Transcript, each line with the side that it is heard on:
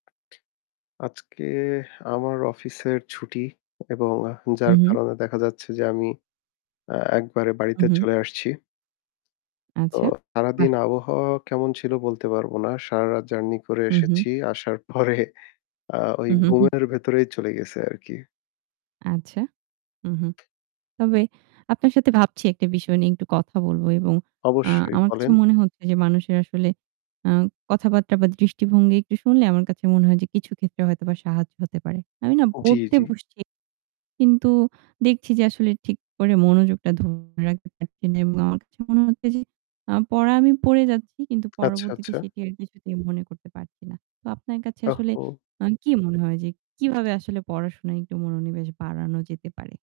left: আজকে আমার অফিসের ছুটি এবং যার
right: উমহু।
left: কারণে দেখা যাচ্ছে যে আমি অ্যা একবারে
right: হু,
left: বাড়িতে
right: হুম।
left: চলে আসছি। তো
right: আচ্ছা। বাহ!
left: সারাদিন আবহাওয়া কেমন ছিল বলতে পারব না। সারারাত journey করে
right: হু, হুম।
left: এসেছি। আসার পরে আ ওই
right: উহু, হুম।
left: ঘুমের ভেতরেই চলে গেছে আরকি।
right: আচ্ছা। হু, হুম। তবে আপনার সাথে ভাবছি একটা বিষয় নিয়ে একটু কথা বলব এবং আ
left: অবশ্যই
right: আমার কাছে
left: বলেন।
right: মনে হচ্ছে যে মানুষের আসলে আ কথাবার্তা বা দৃষ্টিভঙ্গি একটু শুনলে আমার কাছে মনে হয় যে কিছু ক্ষেত্রে হয়তোবা সাহায্য হতে পারে। আমি না
left: জি,
right: পড়তে
left: জি।
right: বসছি কিন্তু দেখছি যে আসলে ঠিক করে মনোযোগটা ধরে রাখতে পারছি না এবং আমার কাছে মনে হচ্ছে যে আ পড়া আমি পড়ে যাচ্ছি কিন্তু
left: আচ্ছা,
right: পরবর্তীতে
left: আচ্ছা।
right: সেটির কিছুতেই মনে করতে পারছি না। তো আপনার কাছে আসলে
left: ওহহো!
right: আ কি মনে হয় যে কিভাবে আসলে পড়াশোনায় একটু মনোনিবেশ বাড়ানো যেতে পারে?